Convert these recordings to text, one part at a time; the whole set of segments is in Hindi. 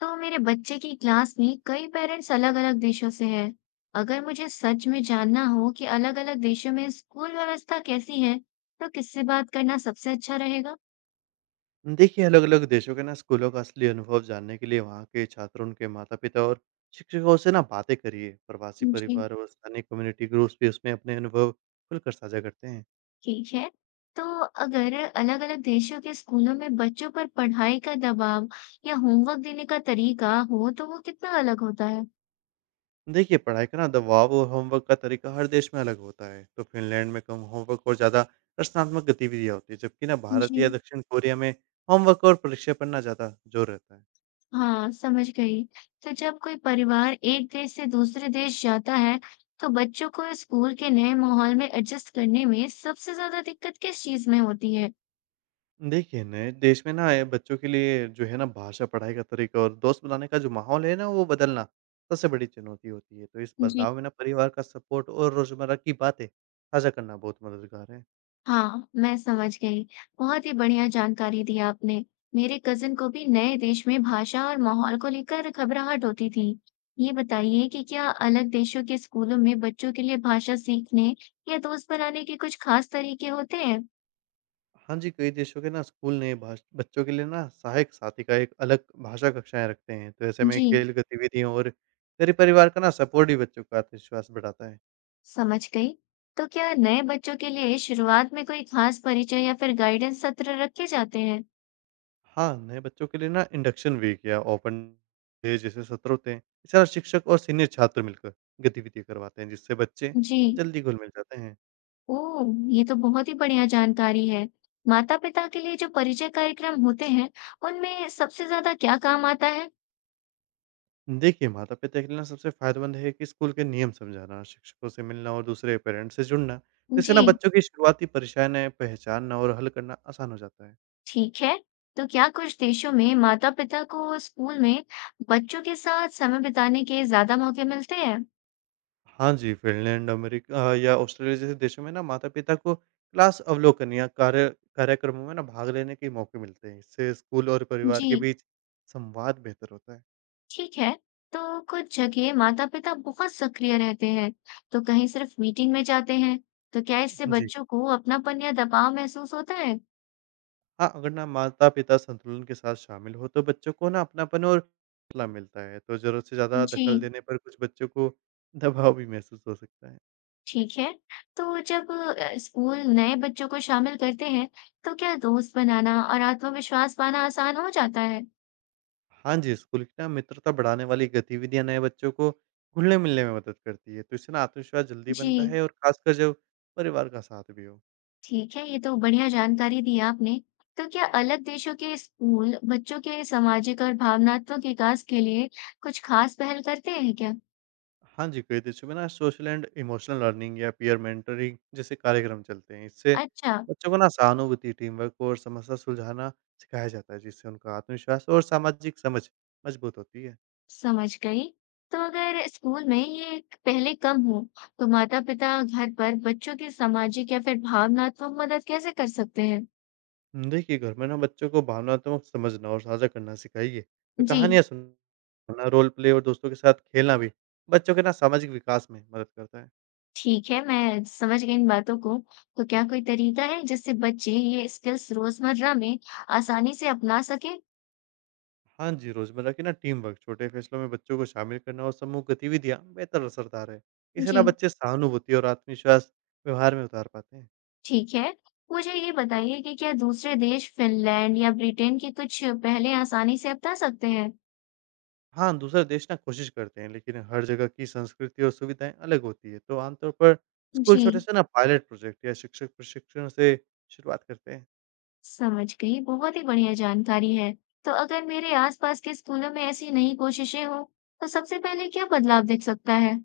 तो मेरे बच्चे की क्लास में कई पेरेंट्स अलग-अलग देशों से हैं। अगर मुझे सच में जानना हो कि अलग-अलग देशों में स्कूल व्यवस्था कैसी है, तो किससे बात करना सबसे अच्छा रहेगा? देखिए, अलग-अलग देशों के ना स्कूलों का असली अनुभव जानने के लिए वहाँ के छात्रों, उनके माता-पिता और शिक्षकों से ना बातें करिए। प्रवासी जी, परिवार और स्थानीय कम्युनिटी ग्रुप्स भी उसमें अपने अनुभव खुलकर साझा करते हैं। ठीक है। तो अगर अलग-अलग देशों के स्कूलों में बच्चों पर पढ़ाई का दबाव या होमवर्क देने का तरीका हो, तो वो कितना अलग होता है? देखिए, पढ़ाई का ना दबाव और होमवर्क का तरीका हर देश में अलग होता है। तो फ़िनलैंड में कम होमवर्क और ज़्यादा रचनात्मक गतिविधियाँ होती हैं, जबकि ना भारत जी या दक्षिण कोरिया में होमवर्क और परीक्षा पर ना ज़्यादा ज़ोर रहता है। हाँ, समझ गई। तो जब कोई परिवार एक देश से दूसरे देश जाता है, तो बच्चों को स्कूल के नए माहौल में एडजस्ट करने में सबसे ज्यादा दिक्कत किस चीज में होती है? देखिए, नए देश में ना ये बच्चों के लिए जो है ना भाषा, पढ़ाई का तरीका और दोस्त बनाने का जो माहौल है ना, वो बदलना सबसे बड़ी चुनौती होती है। तो इस जी बदलाव में ना परिवार का सपोर्ट और रोज़मर्रा की बातें साझा करना बहुत मददगार है। हाँ, मैं समझ गई। बहुत ही बढ़िया जानकारी दी आपने। मेरे कजिन को भी नए देश में भाषा और माहौल को लेकर घबराहट होती थी। ये बताइए कि क्या अलग देशों के स्कूलों में बच्चों के लिए भाषा सीखने या दोस्त बनाने के कुछ खास तरीके होते हैं? हाँ जी, कई देशों के ना स्कूल ने भाष बच्चों के लिए ना सहायक साथी का एक अलग भाषा कक्षाएँ रखते हैं। तो ऐसे में जी, खेल गतिविधियों और गरीब परिवार का ना सपोर्ट भी बच्चों का आत्मविश्वास बढ़ाता है। समझ गई। तो क्या नए बच्चों के लिए शुरुआत में कोई खास परिचय या फिर गाइडेंस सत्र रखे जाते हैं? हाँ, नए बच्चों के लिए ना इंडक्शन वीक या ओपन डे जैसे सत्र होते हैं। इस तरह शिक्षक और सीनियर छात्र मिलकर गतिविधियाँ करवाते हैं, जिससे बच्चे जी। जल्दी घुल-मिल जाते हैं। ओह! ये तो बहुत ही बढ़िया जानकारी है। माता-पिता के लिए जो परिचय कार्यक्रम होते हैं, उनमें सबसे ज़्यादा क्या काम आता है? देखिए, माता-पिता के लिए ना सबसे फ़ायदेमंद है कि स्कूल के नियम समझाना, शिक्षकों से मिलना और दूसरे पेरेंट्स से जुड़ना। इससे ना जी, बच्चों की शुरुआती परेशानियाँ पहचानना और हल करना आसान हो जाता है। ठीक है। तो क्या कुछ देशों में माता-पिता को स्कूल में बच्चों के साथ समय बिताने के ज़्यादा मौके मिलते हैं? हाँ जी, फ़िनलैंड, अमेरिका या ऑस्ट्रेलिया जैसे देशों में ना माता-पिता को क्लास अवलोकन या कार्यक्रमों में ना भाग लेने के मौके मिलते हैं। इससे स्कूल और परिवार जी। के बीच संवाद बेहतर होता है। ठीक है। तो कुछ जगह माता पिता बहुत सक्रिय रहते हैं, तो कहीं सिर्फ मीटिंग में जाते हैं। तो क्या इससे जी, बच्चों को अपनापन या दबाव महसूस होता है? हाँ, अगर ना माता-पिता संतुलन के साथ शामिल हो, तो बच्चों को ना अपनापन और हौसला मिलता है। तो ज़रूरत से ज़्यादा दखल जी, देने पर कुछ बच्चों को दबाव भी महसूस हो सकता है। ठीक है। तो जब स्कूल नए बच्चों को शामिल करते हैं, तो क्या दोस्त बनाना और आत्मविश्वास पाना आसान हो जाता है? हाँ जी, स्कूल की ना मित्रता बढ़ाने वाली गतिविधियाँ नए बच्चों को घुलने-मिलने में मदद करती है, तो इससे ना आत्मविश्वास जल्दी जी, बनता है, और खासकर जब परिवार का साथ भी हो। ठीक है। ये तो बढ़िया जानकारी दी आपने। तो क्या अलग देशों के स्कूल बच्चों के सामाजिक और भावनात्मक विकास के लिए कुछ खास पहल करते हैं क्या? हाँ जी, कई देशों में ना सोशल एंड इमोशनल लर्निंग या पीयर मेंटरिंग जैसे कार्यक्रम चलते हैं। इससे अच्छा, बच्चों को ना सहानुभूति, टीम वर्क और समस्या सुलझाना सिखाया जाता है, जिससे उनका आत्मविश्वास और सामाजिक समझ मजबूत होती है। समझ गई। तो अगर स्कूल में ये पहले कम हो, तो माता-पिता घर पर बच्चों की सामाजिक या फिर भावनात्मक मदद कैसे कर सकते हैं? देखिए, घर में ना बच्चों को भावनात्मक समझना और साझा करना सिखाइए, तो जी, कहानियाँ सुन ना रोल प्ले और दोस्तों के साथ खेलना भी बच्चों के ना सामाजिक विकास में मदद करता है। ठीक है, मैं समझ गई इन बातों को। तो क्या कोई तरीका है जिससे बच्चे ये स्किल्स रोजमर्रा में आसानी से अपना सकें? हाँ जी, रोजमर्रा की ना टीम वर्क, छोटे फैसलों में बच्चों को शामिल करना और समूह गतिविधियाँ बेहतर असरदार है। इससे जी, ना बच्चे सहानुभूति और आत्मविश्वास व्यवहार में उतार पाते हैं। ठीक है। मुझे ये बताइए कि क्या दूसरे देश फिनलैंड या ब्रिटेन की कुछ पहलें आसानी से अपना सकते हैं? हाँ, दूसरे देश ना कोशिश करते हैं, लेकिन हर जगह की संस्कृति और सुविधाएं अलग होती है। तो आमतौर पर स्कूल जी। छोटे से ना पायलट प्रोजेक्ट या शिक्षक प्रशिक्षण से शुरुआत करते हैं। समझ गई, बहुत ही बढ़िया जानकारी है। तो अगर मेरे आसपास के स्कूलों में ऐसी नई कोशिशें हों, तो सबसे पहले क्या बदलाव दिख सकता है?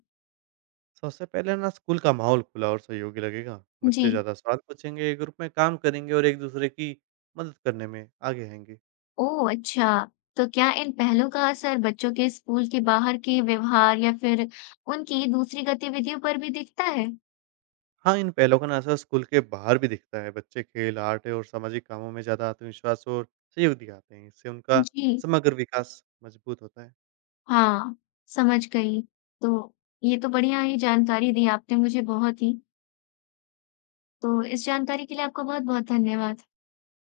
सबसे पहले ना स्कूल का माहौल खुला और सहयोगी लगेगा। जी। बच्चे ज़्यादा सवाल पूछेंगे, ग्रुप में काम करेंगे और एक दूसरे की मदद करने में आगे आएँगे। ओह, अच्छा। तो क्या इन पहलों का असर बच्चों के स्कूल के बाहर के व्यवहार या फिर उनकी दूसरी गतिविधियों पर भी दिखता है? हाँ, इन पहलों का ना असर स्कूल के बाहर भी दिखता है। बच्चे खेल, आर्ट और सामाजिक कामों में ज़्यादा आत्मविश्वास और सहयोग दिखाते हैं। इससे उनका जी समग्र विकास मजबूत होता है। हाँ, समझ गई। तो ये तो बढ़िया ही जानकारी दी आपने मुझे, बहुत ही। तो इस जानकारी के लिए आपका बहुत बहुत धन्यवाद।